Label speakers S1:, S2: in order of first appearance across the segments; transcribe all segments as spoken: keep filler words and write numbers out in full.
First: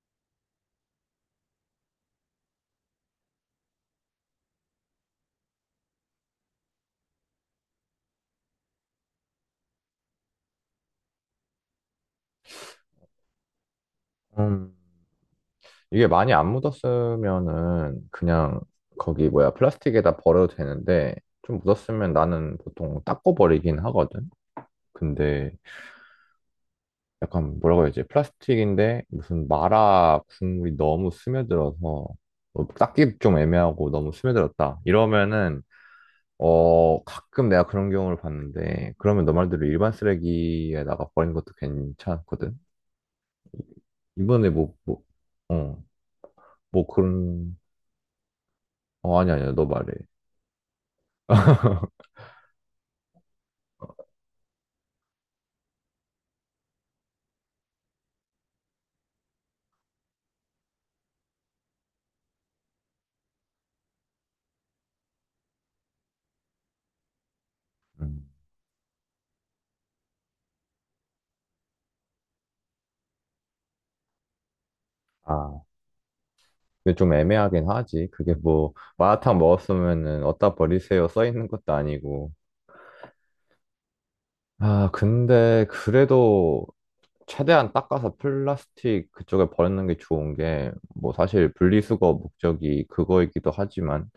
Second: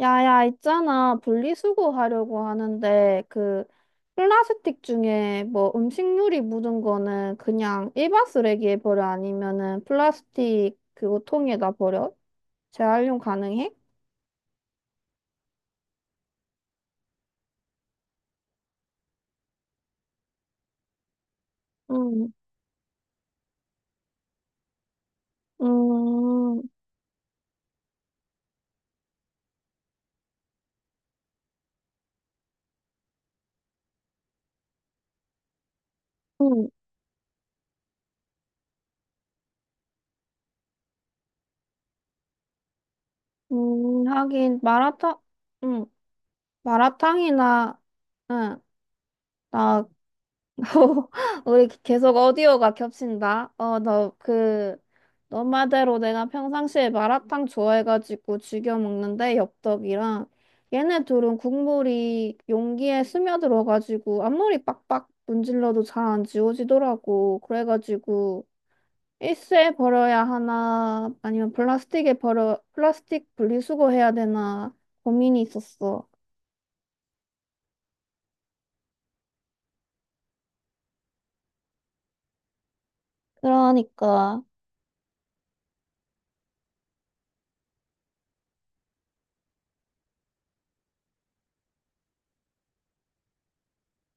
S1: 야야, 있잖아. 분리수거 하려고 하는데, 그, 플라스틱 중에 뭐 음식물이 묻은 거는 그냥 일반 쓰레기에 버려? 아니면은 플라스틱 그거 통에다 버려? 재활용 가능해?
S2: 음, 이게 많이 안 묻었으면은 그냥 거기 뭐야 플라스틱에다 버려도 되는데 좀 묻었으면
S1: 음,
S2: 나는 보통 닦고 버리긴 하거든. 근데
S1: 음,
S2: 약간 뭐라고 해야지 플라스틱인데 무슨 마라 국물이 너무 스며들어서 뭐 닦기 좀 애매하고 너무 스며들었다 이러면은
S1: 음,
S2: 어 가끔 내가 그런 경우를 봤는데, 그러면 너 말대로 일반 쓰레기에다가 버린 것도 괜찮거든.
S1: 음,
S2: 이번에
S1: 하긴,
S2: 뭐, 뭐,
S1: 마라탕,
S2: 어,
S1: 음,
S2: 뭐 그런,
S1: 마라탕이나, 응,
S2: 어 아니, 아니야. 너
S1: 나
S2: 말해.
S1: 우리 계속 오디오가 겹친다. 어, 너 그, 너 말대로 내가 평상시에 마라탕 좋아해가지고 즐겨 먹는데, 엽떡이랑. 얘네 둘은 국물이 용기에 스며들어가지고 앞머리 빡빡 문질러도 잘 안 지워지더라고.
S2: 음.
S1: 그래가지고 일회에 버려야 하나, 아니면 플라스틱에 버려, 플라스틱 분리수거 해야 되나 고민이
S2: 아,
S1: 있었어.
S2: 근데 좀 애매하긴 하지. 그게 뭐, 마라탕 먹었으면은 어디다 버리세요 써 있는 것도 아니고.
S1: 그러니까.
S2: 아, 근데 그래도 최대한 닦아서 플라스틱 그쪽에 버리는 게 좋은 게, 뭐 사실 분리수거 목적이 그거이기도 하지만,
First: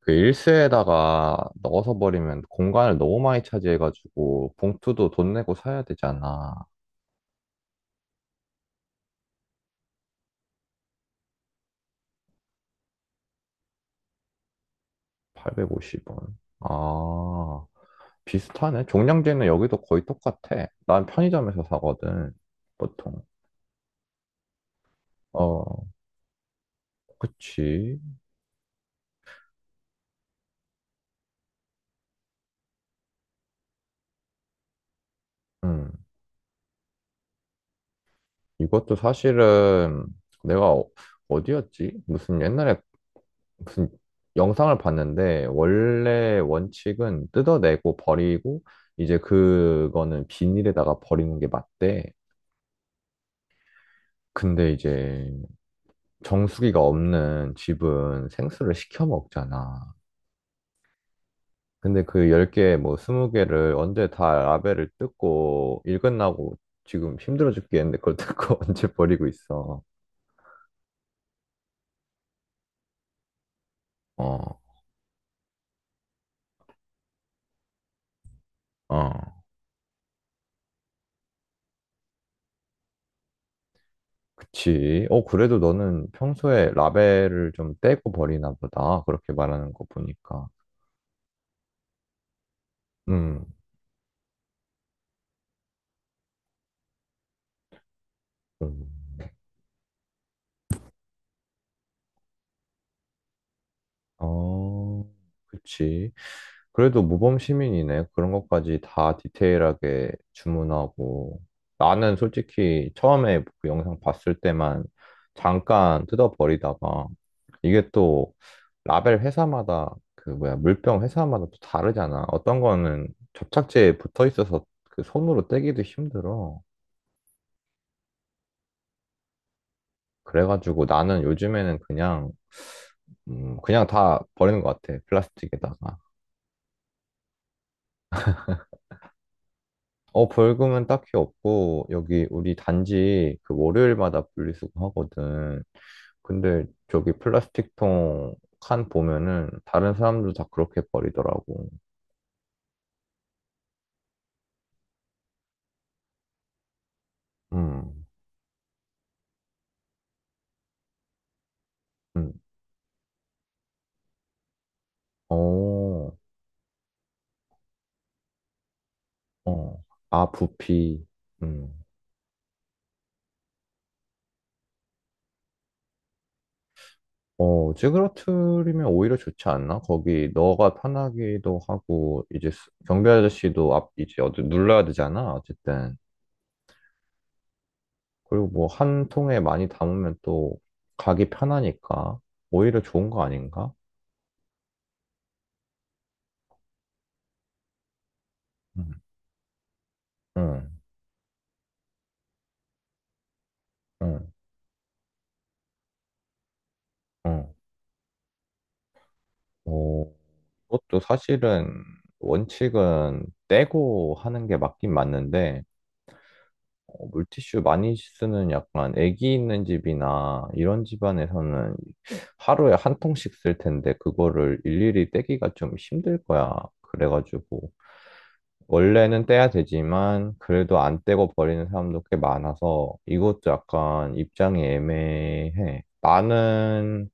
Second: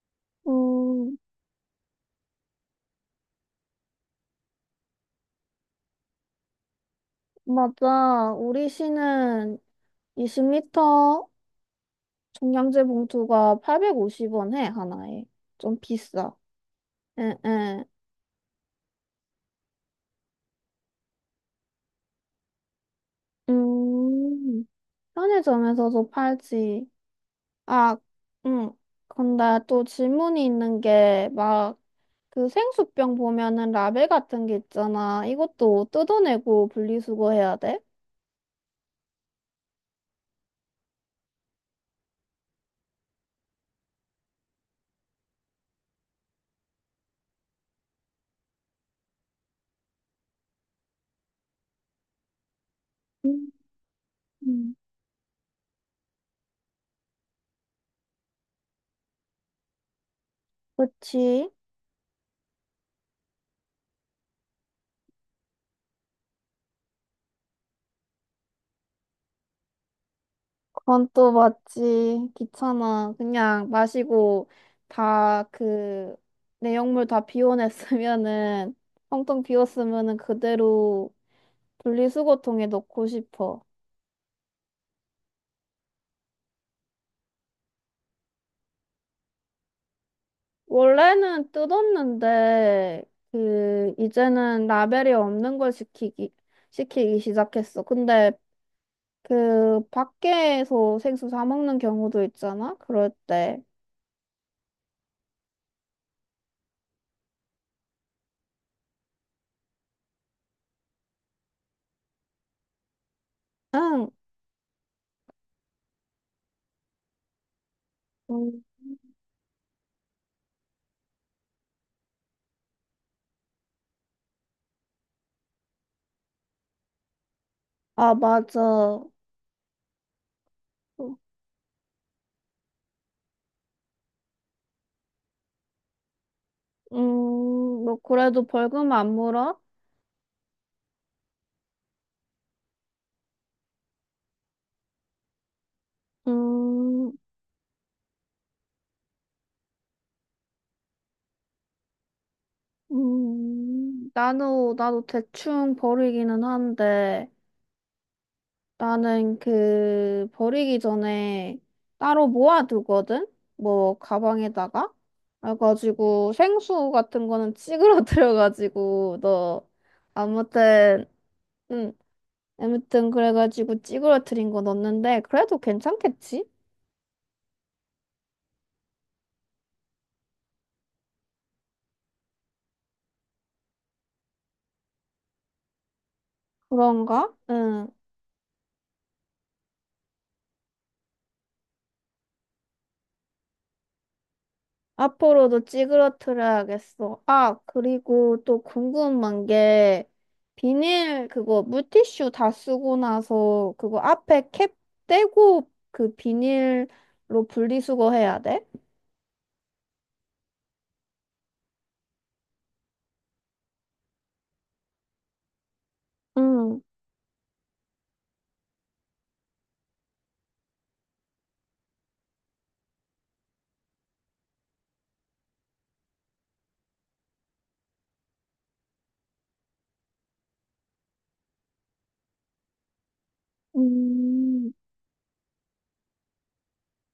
S2: 그
S1: 음,
S2: 일수에다가 넣어서 버리면 공간을 너무 많이 차지해가지고 봉투도 돈 내고 사야 되잖아.
S1: 맞아. 우리 시는 이십 리터 종량제 봉투가 팔백오십 원 해, 하나에. 좀
S2: 팔백오십 원.
S1: 비싸. 응,
S2: 아.
S1: 응.
S2: 비슷하네. 종량제는 여기도 거의 똑같아. 난 편의점에서 사거든, 보통.
S1: 음,
S2: 어,
S1: 편의점에서도 팔지. 아,
S2: 그치.
S1: 응. 근데 또 질문이 있는 게, 막, 그 생수병 보면은 라벨 같은 게 있잖아. 이것도
S2: 음.
S1: 뜯어내고 분리수거해야 돼?
S2: 이것도 사실은 내가 어- 어디였지? 무슨 옛날에 무슨 영상을 봤는데, 원래 원칙은 뜯어내고 버리고, 이제 그거는 비닐에다가 버리는 게 맞대.
S1: 음,
S2: 근데
S1: 음.
S2: 이제 정수기가 없는 집은 생수를 시켜 먹잖아.
S1: 그치?
S2: 근데 그 열 개, 뭐 스무 개를 언제 다 라벨을 뜯고, 일 끝나고 지금 힘들어 죽겠는데 그걸 뜯고 언제 버리고 있어.
S1: 그건 또 맞지. 귀찮아. 그냥 마시고
S2: 어,
S1: 다 그 내용물 다 비워냈으면은 텅텅
S2: 어.
S1: 비웠으면은 그대로 분리수거통에 넣고 싶어.
S2: 그치. 어, 그래도 너는 평소에 라벨을 좀 떼고 버리나 보다. 그렇게 말하는 거 보니까.
S1: 원래는 뜯었는데
S2: 음,
S1: 그 이제는 라벨이 없는 걸 시키기 시키기 시작했어. 근데
S2: 음.
S1: 그 밖에서 생수 사 먹는 경우도 있잖아. 그럴 때.
S2: 어, 그치. 그래도 모범 시민이네. 그런 것까지 다 디테일하게 주문하고. 나는 솔직히 처음에 그 영상
S1: 응.
S2: 봤을 때만 잠깐 뜯어버리다가, 이게 또
S1: 음.
S2: 라벨 회사마다 그 뭐야 물병 회사마다 또 다르잖아. 어떤 거는 접착제에 붙어 있어서 그 손으로 떼기도 힘들어.
S1: 아, 맞아.
S2: 그래가지고 나는 요즘에는 그냥 음, 그냥 다 버리는 것 같아. 플라스틱에다가.
S1: 음, 뭐, 그래도 벌금 안 물어?
S2: 어, 벌금은 딱히 없고, 여기 우리 단지 그 월요일마다 분리수거 하거든. 근데 저기
S1: 음,
S2: 플라스틱 통 칸 보면은 다른 사람들 다 그렇게 버리더라고.
S1: 음, 나도, 나도 대충 버리기는 한데,
S2: 음,
S1: 나는 그, 버리기 전에 따로
S2: 음,
S1: 모아두거든? 뭐, 가방에다가?
S2: 어,
S1: 그래가지고, 생수 같은 거는 찌그러뜨려가지고, 너,
S2: 어. 아, 부피.
S1: 아무튼,
S2: 음.
S1: 응, 아무튼, 그래가지고 찌그러뜨린 거 넣었는데, 그래도 괜찮겠지?
S2: 어, 찌그러트리면 오히려 좋지 않나? 거기 너가 편하기도 하고, 이제 수- 경비 아저씨도 앞, 이제 어디 눌러야 되잖아, 어쨌든.
S1: 그런가? 응.
S2: 그리고 뭐 한 통에 많이 담으면 또 가기 편하니까 오히려 좋은 거 아닌가?
S1: 앞으로도 찌그러트려야겠어. 아, 그리고 또
S2: 응,
S1: 궁금한 게
S2: 응,
S1: 비닐 그거 물티슈 다 쓰고 나서 그거
S2: 응,
S1: 앞에 캡 떼고 그 비닐로
S2: 응.
S1: 분리수거 해야 돼?
S2: 뭐, 그것도 사실은 원칙은 떼고 하는 게 맞긴 맞는데,
S1: 응.
S2: 어, 물티슈 많이 쓰는 약간 애기 있는 집이나 이런 집안에서는 하루에 한 통씩 쓸 텐데, 그거를 일일이 떼기가 좀 힘들 거야. 그래가지고 원래는 떼야 되지만 그래도 안 떼고 버리는 사람도 꽤 많아서 이것도 약간 입장이
S1: 음,
S2: 애매해. 나는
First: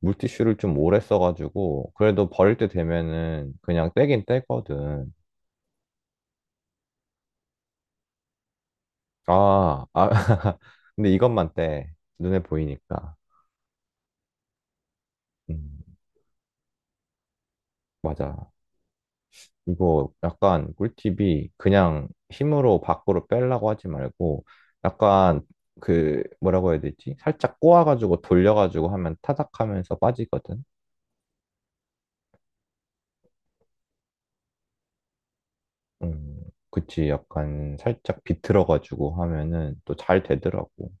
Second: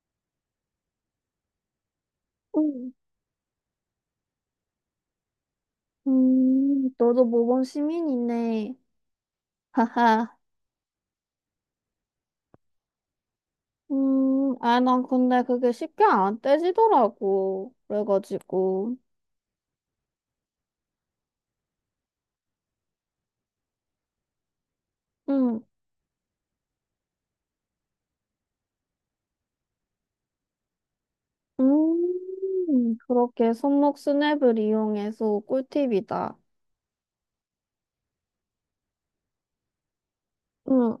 S2: 물티슈를 좀 오래 써가지고 그래도 버릴 때
S1: 음,
S2: 되면은 그냥 떼긴 떼거든.
S1: 음, 너도 모범 시민이네.
S2: 아, 아.
S1: 하하.
S2: 근데 이것만 떼. 눈에 보이니까.
S1: 음, 아, 난 근데 그게
S2: 음,
S1: 쉽게 안 떼지더라고.
S2: 맞아.
S1: 그래가지고.
S2: 이거 약간 꿀팁이 그냥 힘으로 밖으로 빼려고 하지 말고 약간
S1: 응.
S2: 그 뭐라고 해야 되지? 살짝 꼬아가지고 돌려가지고 하면 타닥하면서 빠지거든.
S1: 음, 그렇게 손목 스냅을 이용해서 꿀팁이다.
S2: 음, 그치. 약간 살짝 비틀어가지고 하면은 또 잘 되더라고.
S1: 응.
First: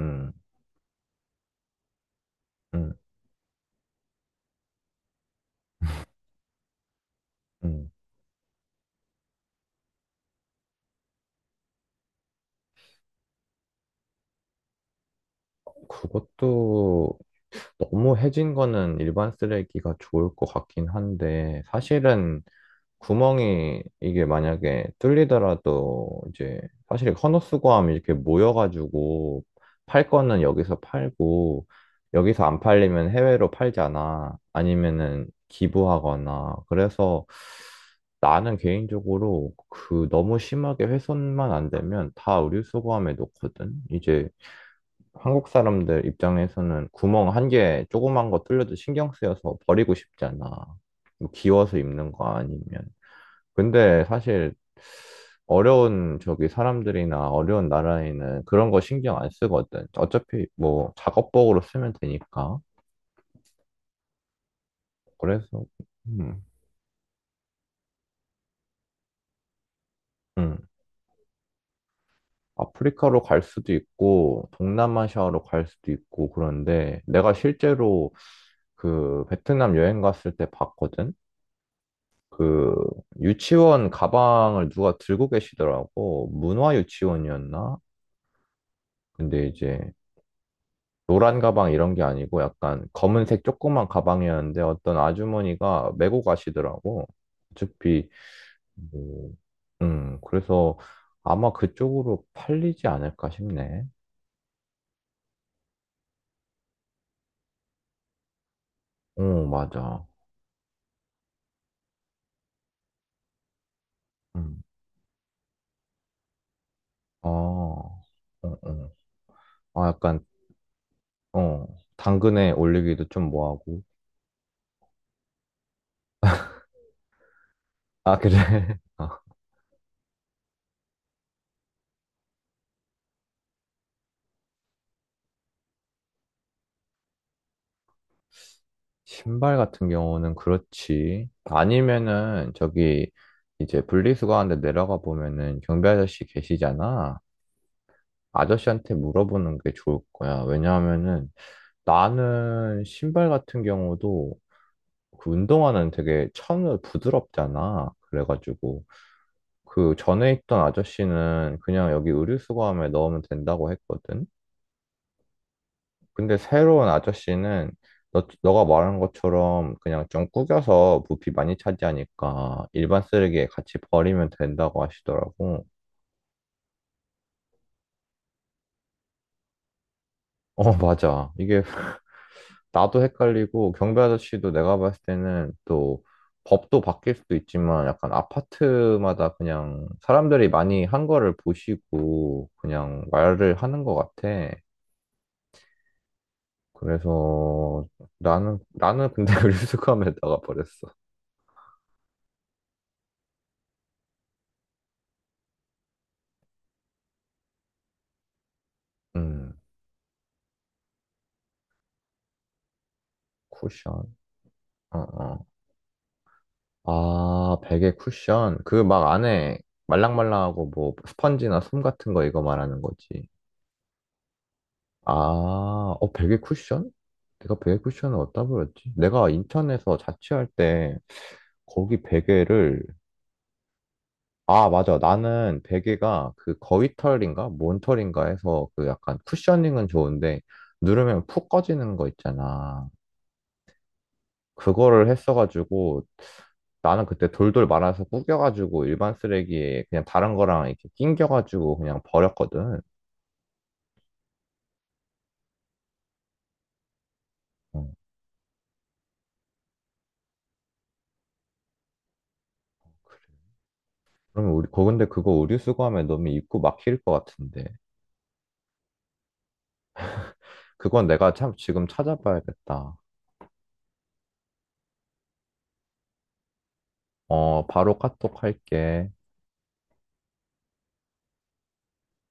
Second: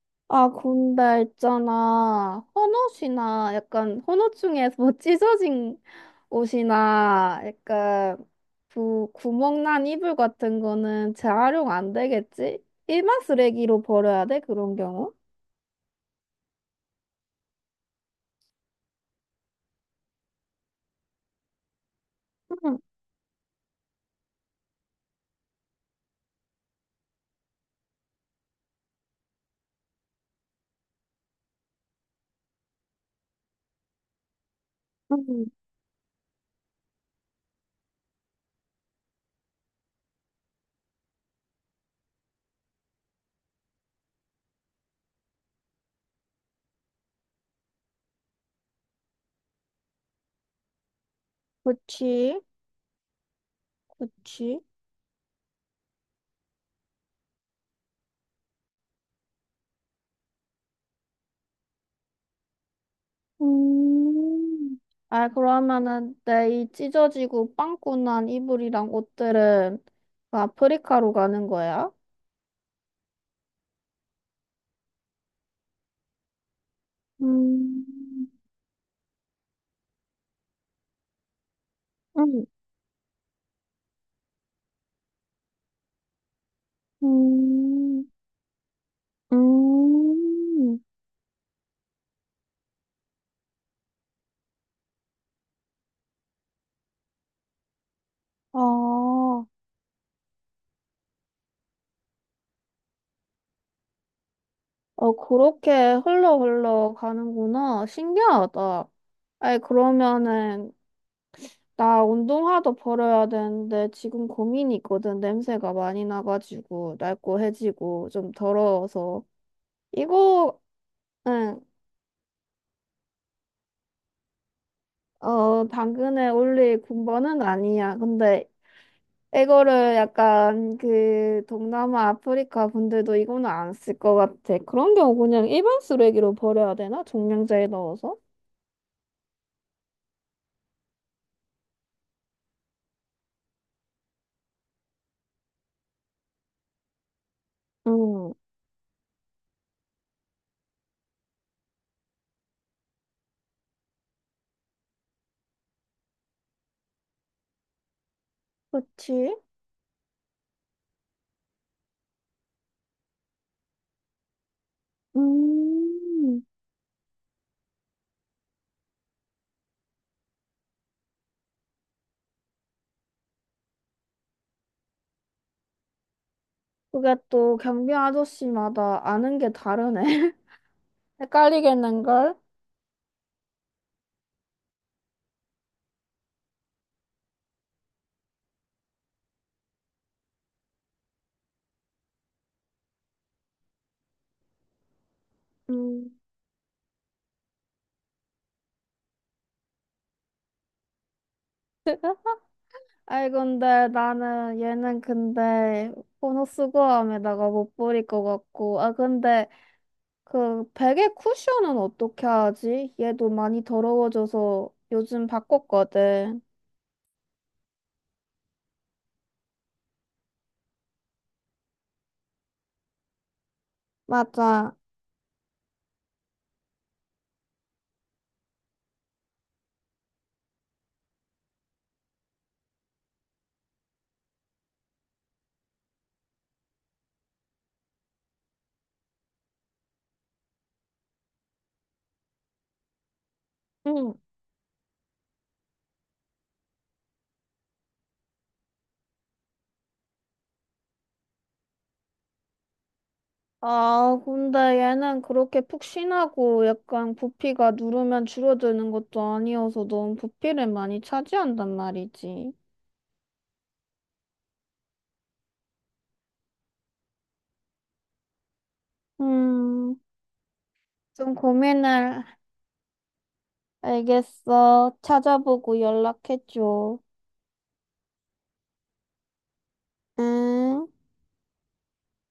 S2: 음,
S1: 아, 근데 있잖아.
S2: 음,
S1: 헌옷이나 약간 헌옷 중에서 뭐 찢어진 옷이나
S2: 음.
S1: 약간 그 구멍난 이불 같은 거는 재활용 안 되겠지? 일반 쓰레기로 버려야 돼, 그런 경우?
S2: 그것도 너무 해진 거는 일반 쓰레기가 좋을 것 같긴 한데, 사실은
S1: 응,
S2: 구멍이 이게 만약에 뚫리더라도 이제 사실 헌옷수거하면 이렇게 모여가지고 팔 거는 여기서 팔고, 여기서 안 팔리면 해외로 팔잖아. 아니면은
S1: 응.
S2: 기부하거나. 그래서 나는 개인적으로 그 너무 심하게 훼손만 안 되면 다 의류수거함에 놓거든. 이제 한국 사람들 입장에서는 구멍 한 개 조그만 거 뚫려도 신경 쓰여서 버리고 싶잖아. 뭐 기워서 입는 거
S1: 그치,
S2: 아니면. 근데 사실
S1: 그치.
S2: 어려운 저기 사람들이나 어려운 나라에는 그런 거 신경 안 쓰거든. 어차피 뭐 작업복으로 쓰면 되니까.
S1: 음. 아,
S2: 그래서
S1: 그러면은
S2: 음,
S1: 내 이 찢어지고 빵꾸난 이불이랑 옷들은 그
S2: 음.
S1: 아프리카로 가는 거야?
S2: 아프리카로 갈 수도 있고 동남아시아로 갈 수도 있고, 그런데 내가
S1: 음,
S2: 실제로 그 베트남 여행 갔을 때 봤거든.
S1: 음,
S2: 그 유치원 가방을 누가 들고 계시더라고. 문화 유치원이었나?
S1: 음,
S2: 근데 이제
S1: 음.
S2: 노란 가방 이런 게 아니고 약간 검은색 조그만 가방이었는데 어떤 아주머니가 메고 가시더라고. 어차피
S1: 아,
S2: 뭐,
S1: 어,
S2: 음, 그래서 아마 그쪽으로 팔리지 않을까 싶네.
S1: 그렇게 흘러 흘러 가는구나. 신기하다.
S2: 어,
S1: 아니,
S2: 맞아.
S1: 그러면은 나 운동화도 버려야 되는데 지금
S2: 음.
S1: 고민이 있거든. 냄새가 많이 나가지고
S2: 아,
S1: 낡고
S2: 어,
S1: 해지고 좀
S2: 어.
S1: 더러워서.
S2: 아, 약간,
S1: 이거
S2: 어, 당근에 올리기도 좀 뭐하고.
S1: 어, 당근에 올릴 군번은 아니야.
S2: 아, 그래.
S1: 근데
S2: 아,
S1: 이거를 약간 그 동남아 아프리카 분들도 이거는 안 쓸 것 같아. 그런 경우 그냥 일반 쓰레기로 버려야 되나? 종량제에 넣어서?
S2: 신발 같은 경우는 그렇지. 아니면은 저기 이제 분리수거하는데 내려가 보면은 경비 아저씨 계시잖아.
S1: 응.
S2: 아저씨한테 물어보는 게 좋을 거야. 왜냐하면은 나는 신발 같은 경우도 그 운동화는 되게 천을 부드럽잖아. 그래가지고
S1: 그치?
S2: 그 전에 있던 아저씨는 그냥 여기 의류수거함에 넣으면 된다고 했거든. 근데
S1: 음.
S2: 새로운 아저씨는 너, 너가 말한 것처럼 그냥 좀 구겨서 부피 많이 차지하니까 일반 쓰레기에 같이 버리면 된다고 하시더라고.
S1: 그게 또 경비 아저씨마다 아는 게 다르네.
S2: 어, 맞아. 이게
S1: 헷갈리겠는걸?
S2: 나도 헷갈리고 경비 아저씨도 내가 봤을 때는 또 법도 바뀔 수도 있지만 약간 아파트마다 그냥 사람들이 많이 한 거를 보시고 그냥 말을 하는 것 같아.
S1: 음.
S2: 그래서 나는 나는 근데 그수스감에 나가버렸어.
S1: 아이 근데 나는 얘는 근데 보너스 고함에다가 못 버릴 것 같고 아 근데
S2: 음.
S1: 그 베개 쿠션은 어떻게 하지? 얘도 많이
S2: 쿠션.
S1: 더러워져서
S2: 어,
S1: 요즘
S2: 어.
S1: 바꿨거든.
S2: 아, 베개 쿠션. 그 막 안에 말랑말랑하고 뭐 스펀지나 솜 같은 거 이거 말하는 거지.
S1: 맞아.
S2: 아, 어, 베개 쿠션? 내가 베개 쿠션을 어디다 버렸지? 내가 인천에서 자취할 때 거기 베개를, 아, 맞아. 나는 베개가 그 거위털인가 몬털인가 해서 그 약간 쿠셔닝은 좋은데 누르면 푹 꺼지는 거 있잖아.
S1: 응.
S2: 그거를 했어가지고 나는 그때 돌돌 말아서 구겨가지고 일반 쓰레기에 그냥 다른 거랑 이렇게 낑겨가지고 그냥 버렸거든.
S1: 아, 근데 얘는 그렇게 푹신하고 약간 부피가
S2: 어,
S1: 누르면 줄어드는 것도 아니어서 너무 부피를 많이 차지한단 말이지.
S2: 그래. 그러면 우리, 거 근데 그거 의류 수거하면 너무 입고 막힐 것 같은데.
S1: 음,
S2: 그건 내가
S1: 좀
S2: 참 지금
S1: 고민을
S2: 찾아봐야겠다.
S1: 알겠어. 찾아보고 연락해줘.
S2: 어, 바로 카톡 할게.
S1: 응.